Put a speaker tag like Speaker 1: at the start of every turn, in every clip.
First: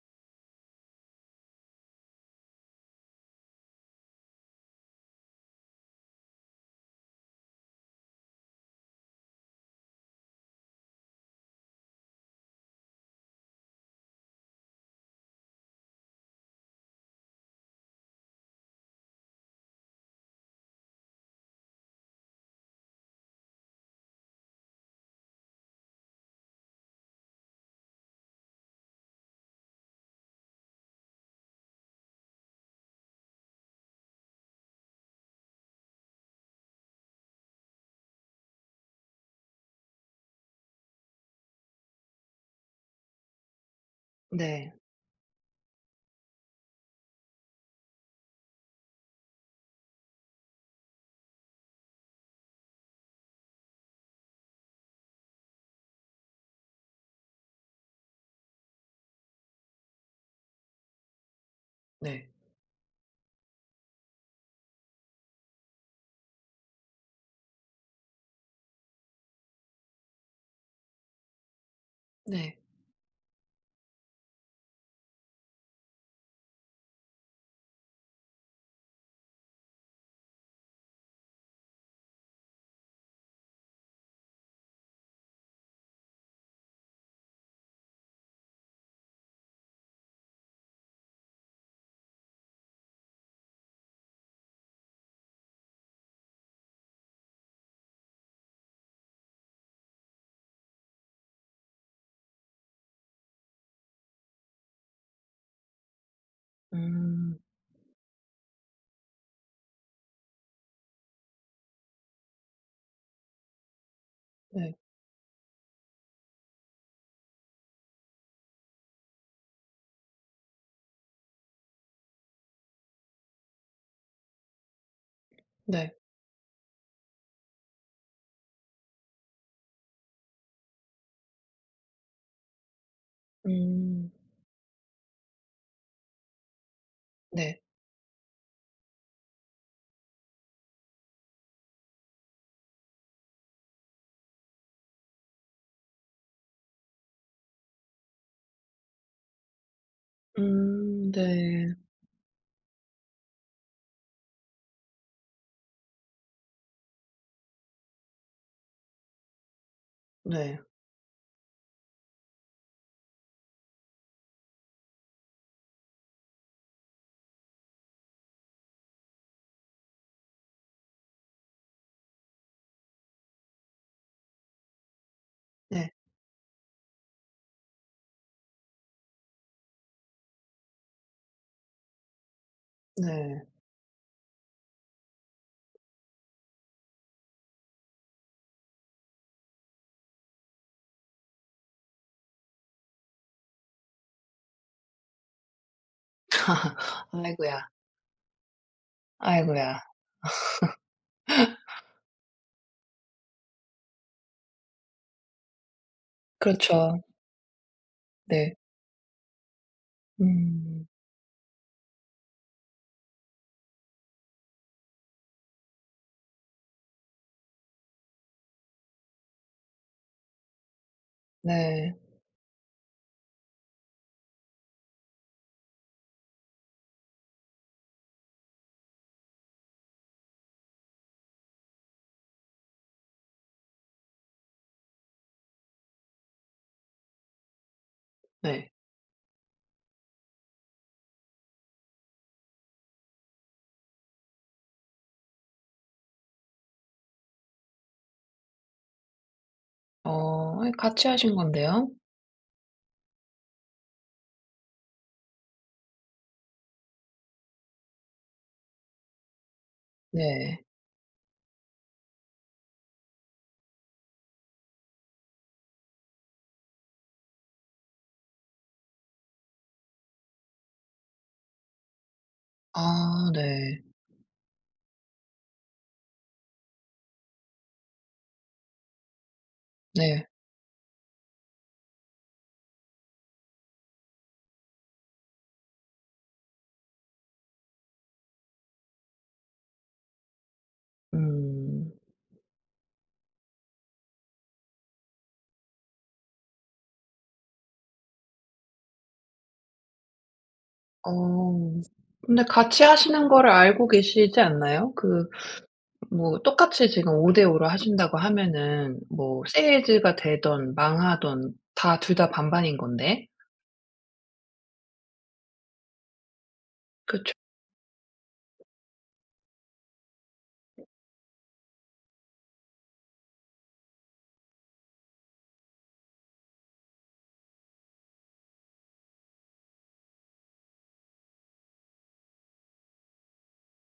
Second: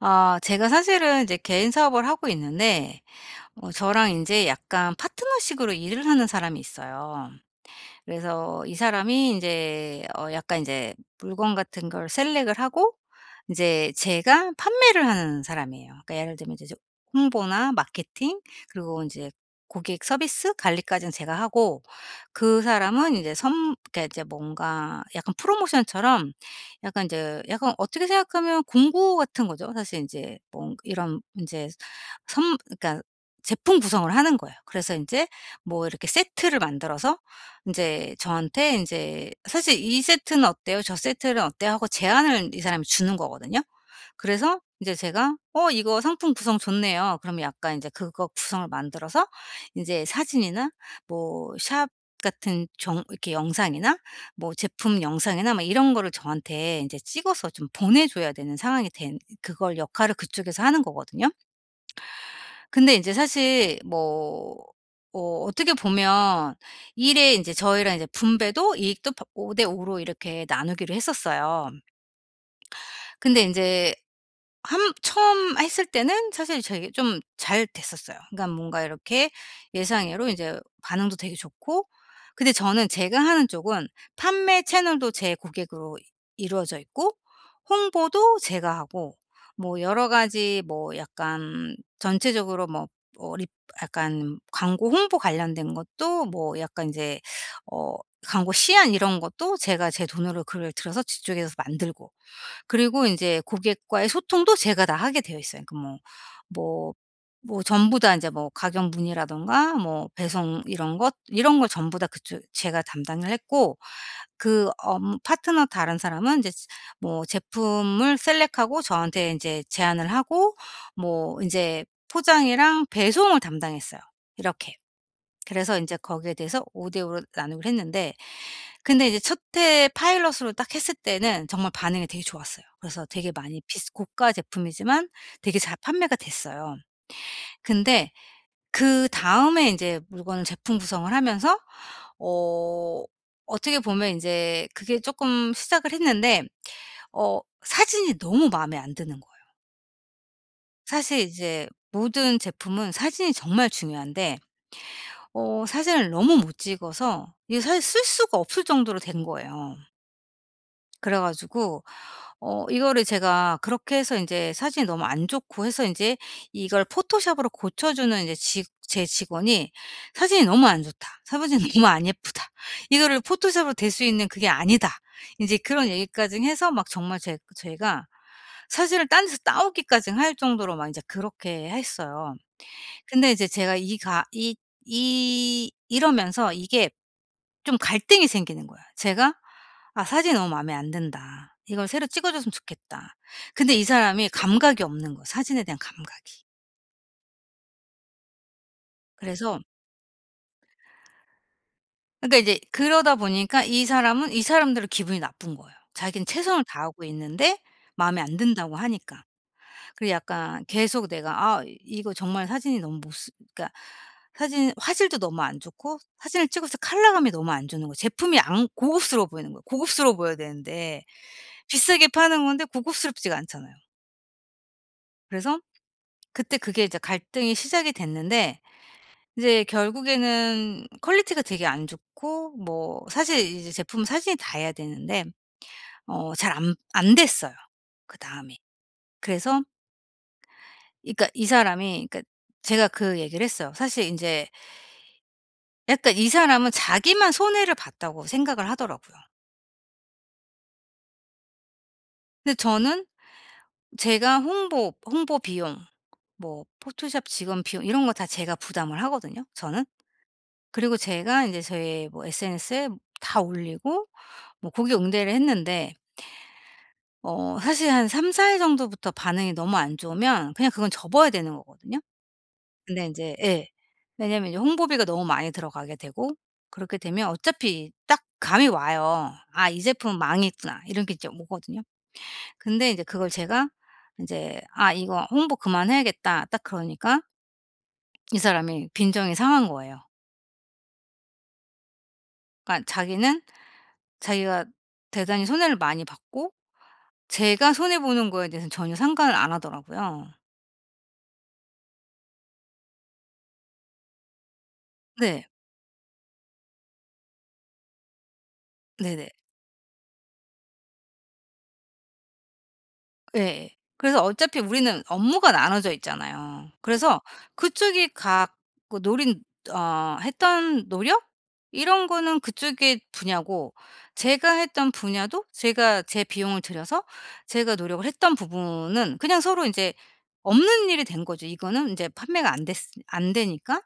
Speaker 1: 아 제가 사실은 이제 개인 사업을 하고 있는데, 저랑 이제 약간 파트너식으로 일을 하는 사람이 있어요. 그래서 이 사람이 이제 약간 이제 물건 같은 걸 셀렉을 하고 인제 제가 판매를 하는 사람이에요. 그러니까 예를 들면 이제 저 홍보나 마케팅, 그리고 인제 고객 서비스 관리까지는 제가 하고, 그 사람은 인제 선 그러니까 이제 뭔가 약간 프로모션처럼 약간 인제 약간 어떻게 생각하면 공구 같은 거죠. 사실 인제 뭔 이런 인제 선 그러니까 제품 구성을 하는 거예요. 그래서 인제 뭐 이렇게 세트를 만들어서 인제 저한테 인제 사실 "이 세트는 어때요? 저 세트는 어때요?" 하고 제안을 이 사람이 주는 거거든요. 그래서
Speaker 2: 네.
Speaker 1: 인제 제가 "어 이거 상품 구성 좋네요." 그러면 약간 인제 그거 구성을 만들어서 인제 사진이나 뭐 샵 같은 정 이렇게 영상이나 뭐 제품 영상이나 막 이런 거를 저한테 인제 찍어서 좀 보내 줘야 되는 상황이 된 그걸 역할을 그쪽에서 하는 거거든요.
Speaker 2: 네.
Speaker 1: 근데 이제 사실 뭐 어떻게 보면 일에 이제 저희랑 이제 분배도 이익도 오5대 5로 이렇게 나누기로 했었어요.
Speaker 2: 네.
Speaker 1: 근데 이제 함 처음 했을 때는 사실 저희 좀 잘 됐었어요. 그러니까 뭔가 이렇게 예상외로 인제 반응도 되게 좋고. 근데 저는 제가 하는 쪽은 판매 채널도 제 고객으로 이루어져 있고 홍보도 제가 하고 뭐 여러 가지 뭐 약간 전체적으로 뭐 어 립 약간 광고 홍보 관련된 것도 뭐 약간 인제 어 광고 시안 이런 것도 제가 제 돈으로 글을 들여서 뒤쪽에서 만들고, 그리고 인제 고객과의 소통도 제가 다 하게 되어 있어요. 그러니까 뭐 뭐
Speaker 2: 음.
Speaker 1: 전부 다 인제 뭐 가격 문의라든가 뭐 배송 이런 것 이런 걸 전부 다 그쪽 제가 담당을 했고, 그
Speaker 2: 네.
Speaker 1: 업 파트너 다른 사람은 인제 뭐 제품을 셀렉하고 저한테 인제 제안을 하고 뭐 인제 포장이랑 배송을 담당했어요, 이렇게. 그래서
Speaker 2: 네.
Speaker 1: 인제 거기에 대해서 5대5로 나누기로 했는데. 근데 이제 첫 해 파일럿으로 딱 했을 때는 정말 반응이 되게 좋았어요. 그래서 되게 많이 비스
Speaker 2: 음.
Speaker 1: 고가 제품이지만 되게 잘 판매가 됐어요.
Speaker 2: 네.
Speaker 1: 근데 그다음에 인제 물건을 제품 구성을 하면서 어 어떻게 보면 인제 그게 쪼끔 시작을 했는데 사진이 너무 마음에 안 드는 거예요.
Speaker 2: 음.
Speaker 1: 사실 이제
Speaker 2: 네.
Speaker 1: 모든 제품은 사진이 정말 중요한데 사진을 너무 못 찍어서 이게 사실 쓸 수가 없을 정도로 된 거예요.
Speaker 2: 네.
Speaker 1: 그래 가지고 이거를 제가 그렇게 해서 이제 사진이 너무 안 좋고 해서 이제 이걸 포토샵으로 고쳐주는 이제직 제 직원이 "사진이 너무 안 좋다. 사진이 너무 안 예쁘다. 이거를 포토샵으로 될 수 있는 그게 아니다." 이제 그런
Speaker 2: 네.
Speaker 1: 얘기까지 해서 막 정말 제 저희가 사진을 딴 데서 따오기까지 할 정도로 막 이제 그렇게 했어요. 근데
Speaker 2: 네.
Speaker 1: 이제 제가 이 가 이 이 이러면서 이게 좀 갈등이 생기는 거야. 제가 '아 사진이 너무 마음에 안 든다. 이걸 새로 찍어 줬으면 좋겠다.' 근데 이 사람이 감각이 없는 거야, 사진에 대한 감각이.
Speaker 2: 아이고야.
Speaker 1: 그래서.
Speaker 2: 아이고야.
Speaker 1: 그러니까 이제 그러다 보니까 이 사람은 이 사람대로 기분이 나쁜 거예요. 자기는 최선을
Speaker 2: 그렇죠.
Speaker 1: 다하고 있는데 마음에 안
Speaker 2: 네.
Speaker 1: 든다고 하니까. 그리 약간
Speaker 2: 음.
Speaker 1: 계속 내가 아 이거 정말 사진이 너무 못 쓰 그러니까 사진 화질도 너무 안 좋고, 사진을 찍었을 때 컬러감이 너무 안 좋은 거예요. 제품이 안 고급스러워 보이는 거예요. 고급스러워 보여야 되는데
Speaker 2: 네.
Speaker 1: 비싸게 파는 건데 고급스럽지가 않잖아요. 그래서 그때 그게 이제 갈등이 시작이 됐는데 이제 결국에는 퀄리티가 되게 안 좋고 뭐 사실 이제 제품 사진이 다 해야 되는데 잘 안 됐어요 그다음에.
Speaker 2: 네.
Speaker 1: 그래서. 그러니까 이 사람이 그러니까 제가 그 얘기를 했어요. 사실 인제 약간 이 사람은 자기만 손해를 봤다고 생각을 하더라고요.
Speaker 2: 어아 같이 하신 건데요.
Speaker 1: 근데 저는 제가 홍보 비용, 뭐 포토샵 직원 비용, 이런 거 다 제가 부담을 하거든요, 저는.
Speaker 2: 네.
Speaker 1: 그리고 제가 인제 저의 뭐 SNS에 다 올리고 뭐 거기에 응대를 했는데, 사실 한 3-4일 정도부터 반응이 너무 안 좋으면 그냥 그건 접어야 되는 거거든요. 근데
Speaker 2: 아
Speaker 1: 인제 예.
Speaker 2: 네.
Speaker 1: 왜냐면 이제 홍보비가 너무 많이 들어가게 되고 그렇게 되면 어차피 딱 감이 와요. '아 이 제품은
Speaker 2: 네.
Speaker 1: 망했구나.' 이런 게 이제 오거든요. 근데 인제 그걸 제가 인제 '아 이거 홍보 그만해야겠다.' 딱 그러니까 이 사람이 빈정이 상한 거예요.
Speaker 2: 음.
Speaker 1: 그러니까 자기는 자기가 대단히 손해를 많이 봤고 제가 손해 보는 거에 대해서는 전혀 상관을 안 하더라고요.
Speaker 2: 어 근데 같이 하시는 거를 알고 계시지 않나요? 그
Speaker 1: 네.
Speaker 2: 뭐 똑같이 지금 5:5로 하신다고 하면은
Speaker 1: 네네.
Speaker 2: 뭐 세일즈가 되든 망하든 다 둘 다 반반인 건데.
Speaker 1: 예. 그래서 어차피 우리는 업무가 나눠져 있잖아요. 그래서
Speaker 2: 그쵸.
Speaker 1: 그쪽이 각 그 노린 했던 노력 이런 거는 그쪽의 분야고 제가 했던 분야도 제가 제 비용을 들여서 제가 노력을 했던 부분은 그냥 서로 인제 없는 일이 된 거죠. 이거는 인제 판매가 안 됐으 안 되니까.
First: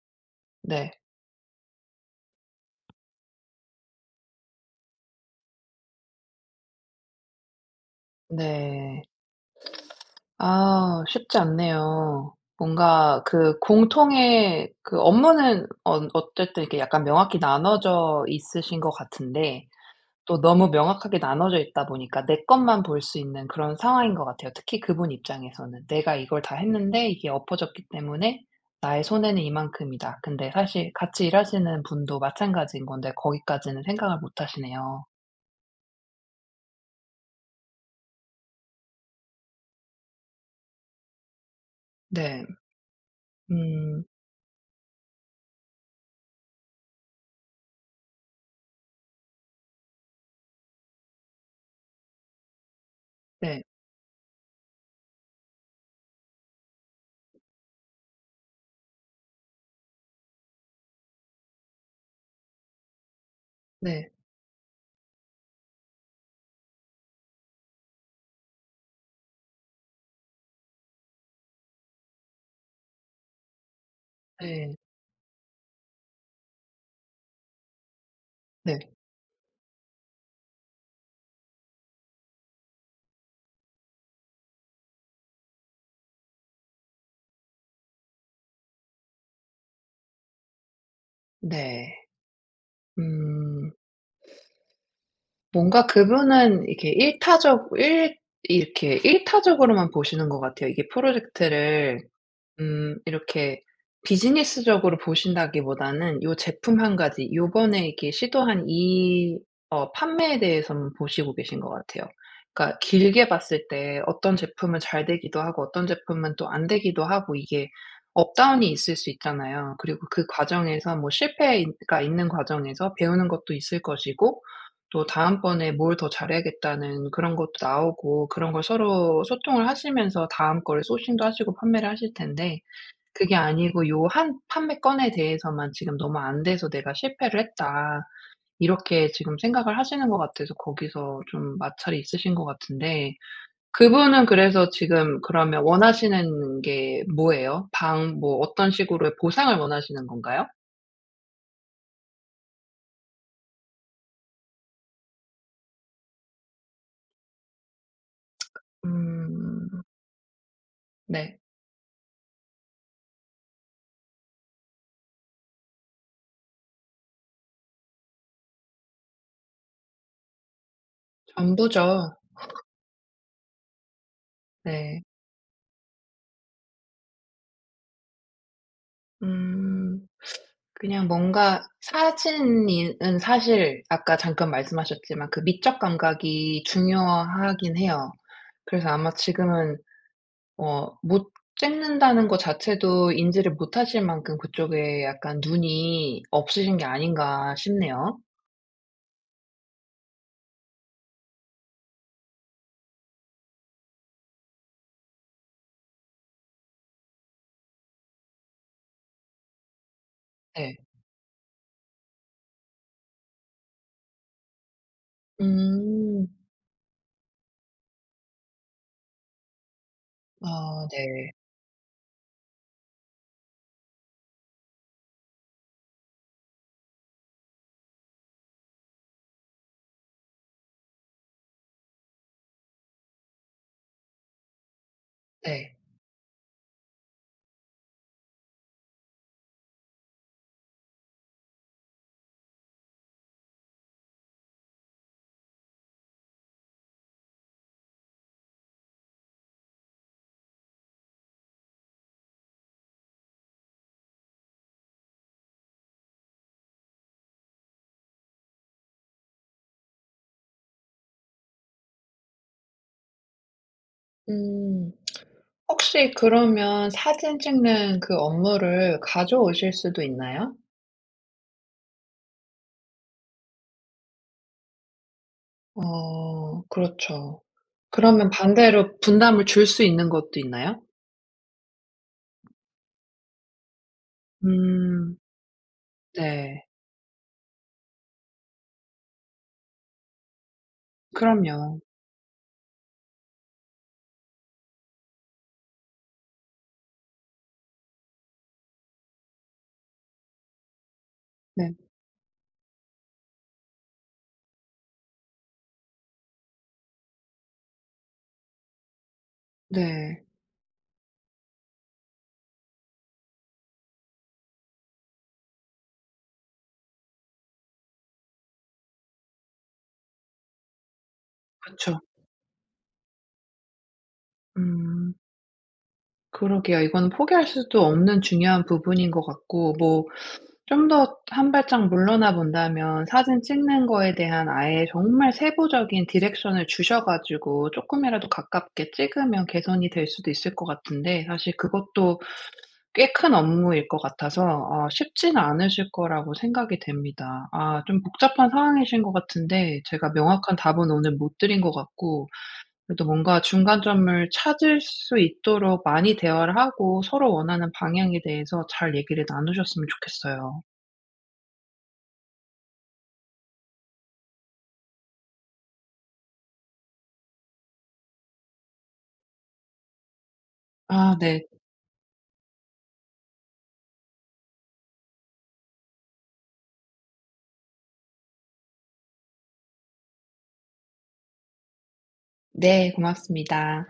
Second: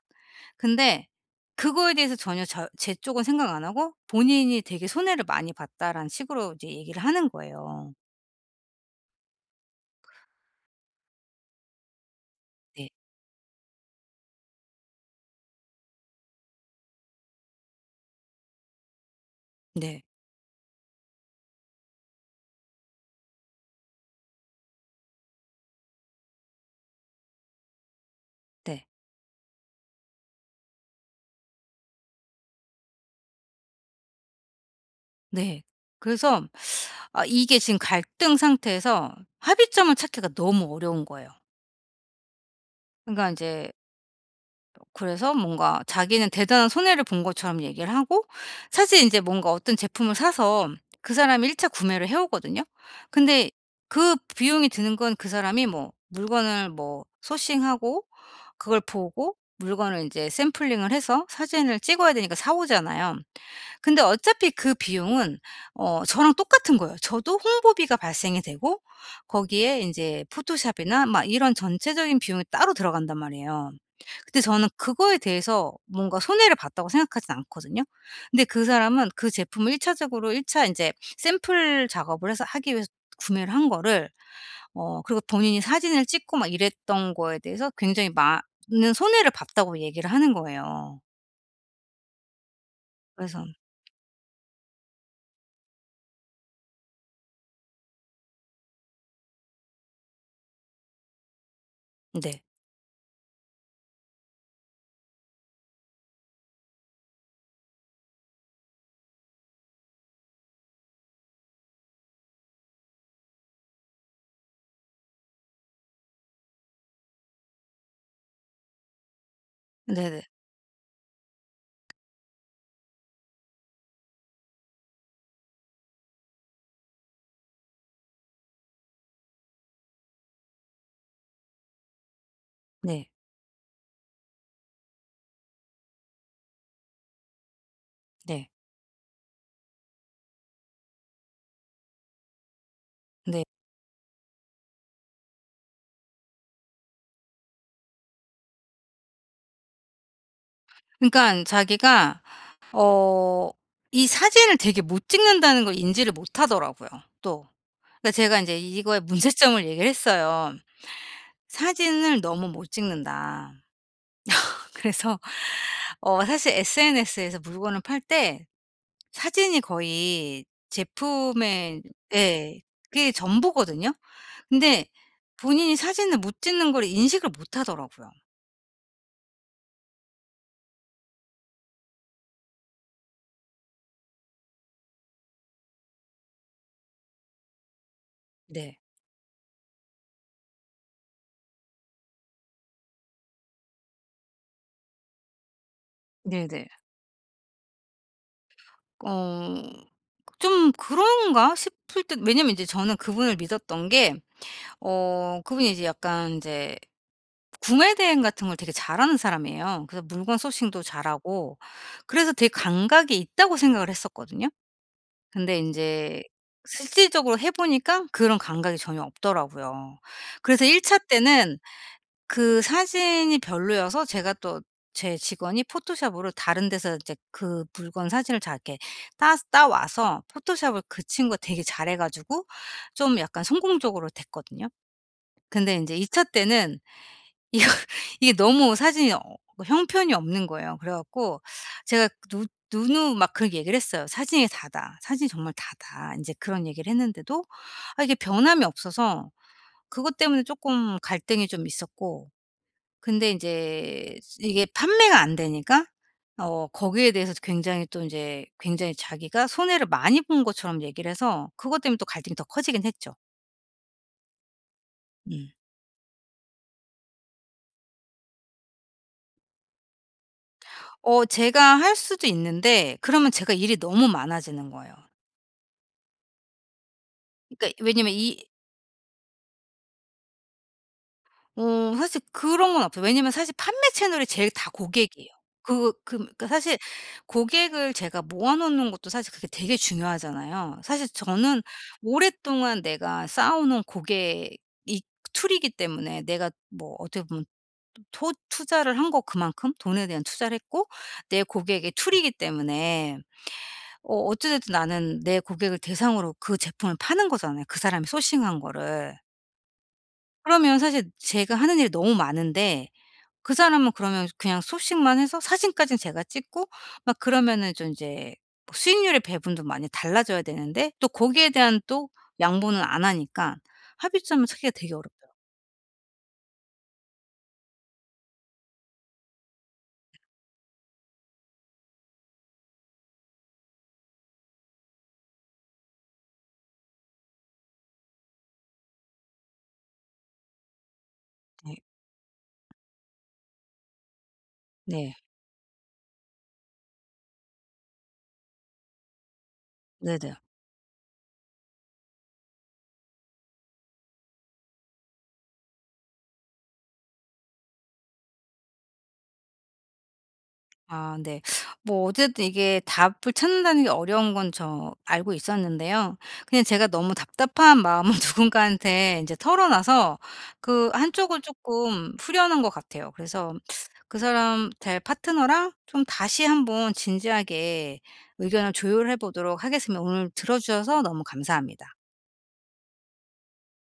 Speaker 2: 네.
Speaker 1: 근데 그거에 대해서 전혀 저 제 쪽은 생각 안 하고 본인이 되게 손해를 많이 봤다라는 식으로 이제 얘기를 하는 거예요.
Speaker 2: 네. 아 쉽지 않네요.
Speaker 1: 네.
Speaker 2: 뭔가 그 공통의 그 업무는 언 어쨌든 이렇게 약간 명확히 나눠져 있으신 것 같은데
Speaker 1: 네.
Speaker 2: 또 너무 명확하게 나눠져 있다 보니까 내 것만 볼 수 있는 그런 상황인 것 같아요. 특히 그분 입장에서는 '내가 이걸 다 했는데 이게 엎어졌기 때문에
Speaker 1: 네.
Speaker 2: 나의 손해는 이만큼이다.' 근데 사실 같이 일하시는 분도 마찬가지인 건데 거기까지는 생각을 못 하시네요.
Speaker 1: 네. 그래서 아 이게 지금 갈등 상태에서 합의점을 찾기가 너무 어려운 거예요.
Speaker 2: 네.
Speaker 1: 그러니까 이제.
Speaker 2: 음.
Speaker 1: 그래서 뭔가 자기는 대단한 손해를 본 것처럼 얘기를 하고, 사실 이제 뭔가 어떤 제품을 사서 그 사람이 1차 구매를 해 오거든요. 근데
Speaker 2: 네.
Speaker 1: 그 비용이 드는 건 그 사람이 뭐 물건을 뭐 소싱하고 그걸 보고 물건을 이제 샘플링을 해서 사진을 찍어야 되니까 사 오잖아요. 근데
Speaker 2: 네.
Speaker 1: 어차피 그 비용은 저랑 똑같은 거예요. 저도 홍보비가 발생이 되고 거기에 인제 포토샵이나 막 이런 전체적인 비용이 따로 들어간단 말이에요. 근데 저는
Speaker 2: 네.
Speaker 1: 그거에 대해서 뭔가 손해를 봤다고 생각하진 않거든요. 근데 그
Speaker 2: 네.
Speaker 1: 사람은 그 제품을 1 차적으로 일 차 인제 샘플 작업을 해서 하기 위해서 구매를 한 거를, 그리고 본인이 사진을 찍고 막 이랬던 거에 대해서 굉장히 많은 손해를 봤다고 얘기를 하는 거예요.
Speaker 2: 네.
Speaker 1: 그래서.
Speaker 2: 음. 뭔가 그분은 이렇게 일타적으로만 보시는 것 같아요. 이게 프로젝트를
Speaker 1: 네.
Speaker 2: 이렇게 비즈니스적으로 보신다기보다는 요 제품 한 가지 요번에 이렇게 시도한 이 어 판매에 대해서만 보시고 계신 것 같아요. 그러니까 길게 봤을 때 어떤 제품은 잘 되기도 하고 어떤 제품은 또 안 되기도 하고 이게 업다운이 있을 수 있잖아요. 그리고
Speaker 1: 네네.
Speaker 2: 그 과정에서 뭐 실패가 있는 과정에서 배우는 것도 있을 것이고 또 다음번에 뭘 더 잘해야겠다는 그런 것도 나오고 그런 걸 서로 소통을 하시면서 다음 거를 소싱도 하시고 판매를 하실 텐데
Speaker 1: 네.
Speaker 2: 그게 아니고 '요 한 판매건에 대해서만 지금 너무 안 돼서 내가 실패를 했다.'
Speaker 1: 네.
Speaker 2: 이렇게 지금 생각을 하시는 것 같아서 거기서 좀 마찰이 있으신 것 같은데
Speaker 1: 네.
Speaker 2: 그분은 그래서 지금 그러면 원하시는 게 뭐예요? 방 뭐 어떤 식으로의 보상을 원하시는 건가요?
Speaker 1: 그러니까 자기가 어 이 사진을 되게 못 찍는다는 걸 인지를 못하더라고요, 또. 그러니까 제가 인제 이거의 문제점을
Speaker 2: 음.
Speaker 1: 얘기를 했어요.
Speaker 2: 네.
Speaker 1: "사진을 너무 못 찍는다." 그래서 사실 SNS에서 물건을 팔 때 사진이 거의 제품의,
Speaker 2: 전부죠.
Speaker 1: 예, 그게 전부거든요. 근데
Speaker 2: 네.
Speaker 1: 본인이 사진을 못 찍는 걸 인식을 못하더라고요.
Speaker 2: 음. 그냥 뭔가 사진은 사실 아까 잠깐 말씀하셨지만 그 미적 감각이 중요하긴 해요.
Speaker 1: 네.
Speaker 2: 그래서 아마 지금은 못 찍는다는 거 자체도 인지를 못 하실 만큼 그쪽에 약간 눈이
Speaker 1: 네네.
Speaker 2: 없으신 게 아닌가 싶네요.
Speaker 1: 어 좀 그런가 싶을 때, 왜냐면 이제 저는 그분을 믿었던 게, 그분이 이제 약간 이제 구매 대행 같은 걸 되게 잘하는 사람이에요. 그래서 물건
Speaker 2: 네.
Speaker 1: 소싱도 잘하고 그래서 되게 감각이 있다고 생각을 했었거든요. 근데 이제
Speaker 2: 음.
Speaker 1: 실질적으로 해 보니까 그런 감각이 전혀 없더라고요. 그래서 1
Speaker 2: 아
Speaker 1: 차
Speaker 2: 네.
Speaker 1: 때는 그 사진이 별로여서 제가 또 제 직원이 포토샵으로 다른 데서 이제 그 물건 사진을 잘 이렇게 따 따와서 포토샵을 그 친구가 되게 잘해 가지고 좀 약간 성공적으로 됐거든요. 근데
Speaker 2: 네.
Speaker 1: 이제2 차 때는 이거 이게 너무 사진이 그 형편이 없는 거예요. 그래 갖고 제가 누 누누 막 그런 얘기를 했어요. "사진이 다다. 사진이 정말 다다." 이제 그런 얘기를 했는데도 아 이게 변함이 없어서 그것 때문에 조금 갈등이 좀 있었고, 근데 인제 이게 판매가 안 되니까 거기에 대해서 굉장히 또 인제 굉장히 자기가 손해를 많이 본 것처럼 얘기를 해서 그것 때문에 또 갈등이 더 커지긴 했죠.
Speaker 2: 음.
Speaker 1: 음.
Speaker 2: 혹시 그러면 사진 찍는 그 업무를 가져오실 수도 있나요?
Speaker 1: 제가 할 수도 있는데 그러면 제가 일이 너무 많아지는 거예요.
Speaker 2: 어 그렇죠.
Speaker 1: 그러니까 왜냐면
Speaker 2: 그러면
Speaker 1: 이,
Speaker 2: 반대로 분담을 줄 수 있는 것도 있나요?
Speaker 1: 사실 그런 건 없어요. 왜냐면 사실 판매 채널이 제일 다
Speaker 2: 음.
Speaker 1: 고객이에요. 그러니까
Speaker 2: 네.
Speaker 1: 사실 고객을 제가 모아 놓는 것도 사실 그게 되게 중요하잖아요. 사실 저는
Speaker 2: 그럼요.
Speaker 1: 오랫동안 내가 쌓아 놓은 고객이 툴이기 때문에, 내가 뭐 어떻게 보면 토 투자를 한 거, 그만큼 돈에 대한 투자를 했고 내
Speaker 2: 네.
Speaker 1: 고객의 툴이기 때문에 어찌 됐든 나는 내 고객을 대상으로 그 제품을 파는 거잖아요, 그 사람이 소싱한 거를.
Speaker 2: 네.
Speaker 1: 그러면 사실 제가 하는 일이 너무 많은데, 그 사람은 그러면 그냥 소식만 해서 사진까지는 제가 찍고 막 그러면은 좀 인제 뭐 수익률의 배분도 많이 달라져야 되는데, 또 거기에 대한
Speaker 2: 그쵸.
Speaker 1: 또 양보는 안 하니까 합의점을 찾기가 되게
Speaker 2: 음.
Speaker 1: 어렵더라고요.
Speaker 2: 그러게요. 이거는 포기할 수도 없는 중요한 부분인 것 같고 뭐 좀 더 한 발짝 물러나 본다면 사진 찍는 거에 대한 아예 정말 세부적인 디렉션을 주셔 가지고 쪼끔이라도 가깝게 찍으면 개선이 될 수도 있을 것 같은데 사실
Speaker 1: 네.
Speaker 2: 그것도 꽤큰 업무일 것 같아서 쉽지는 않으실 거라고 생각이 됩니다. 아 좀 복잡한 상황이신 것 같은데 제가
Speaker 1: 네네네.
Speaker 2: 명확한 답은 오늘 못 드린 것 같고 그래도 뭔가 중간점을 찾을 수 있도록 많이 대화를 하고 서로 원하는 방향에 대해서 잘 얘기를 나누셨으면 좋겠어요.
Speaker 1: 아 네. 뭐 어쨌든 이게 답을 찾는다는 게 어려운 건 저 알고 있었는데요. 그냥 제가 너무 답답한 마음을 누군가한테 이제 털어놔서 그
Speaker 2: 아
Speaker 1: 한쪽을
Speaker 2: 네.
Speaker 1: 조금 후려는 것 같아요. 그래서 그 사람 될 파트너랑 좀 다시 한번 진지하게 의견을 조율해 보도록 하겠습니다. 오늘 들어 주셔서 너무 감사합니다.
Speaker 2: 네 고맙습니다.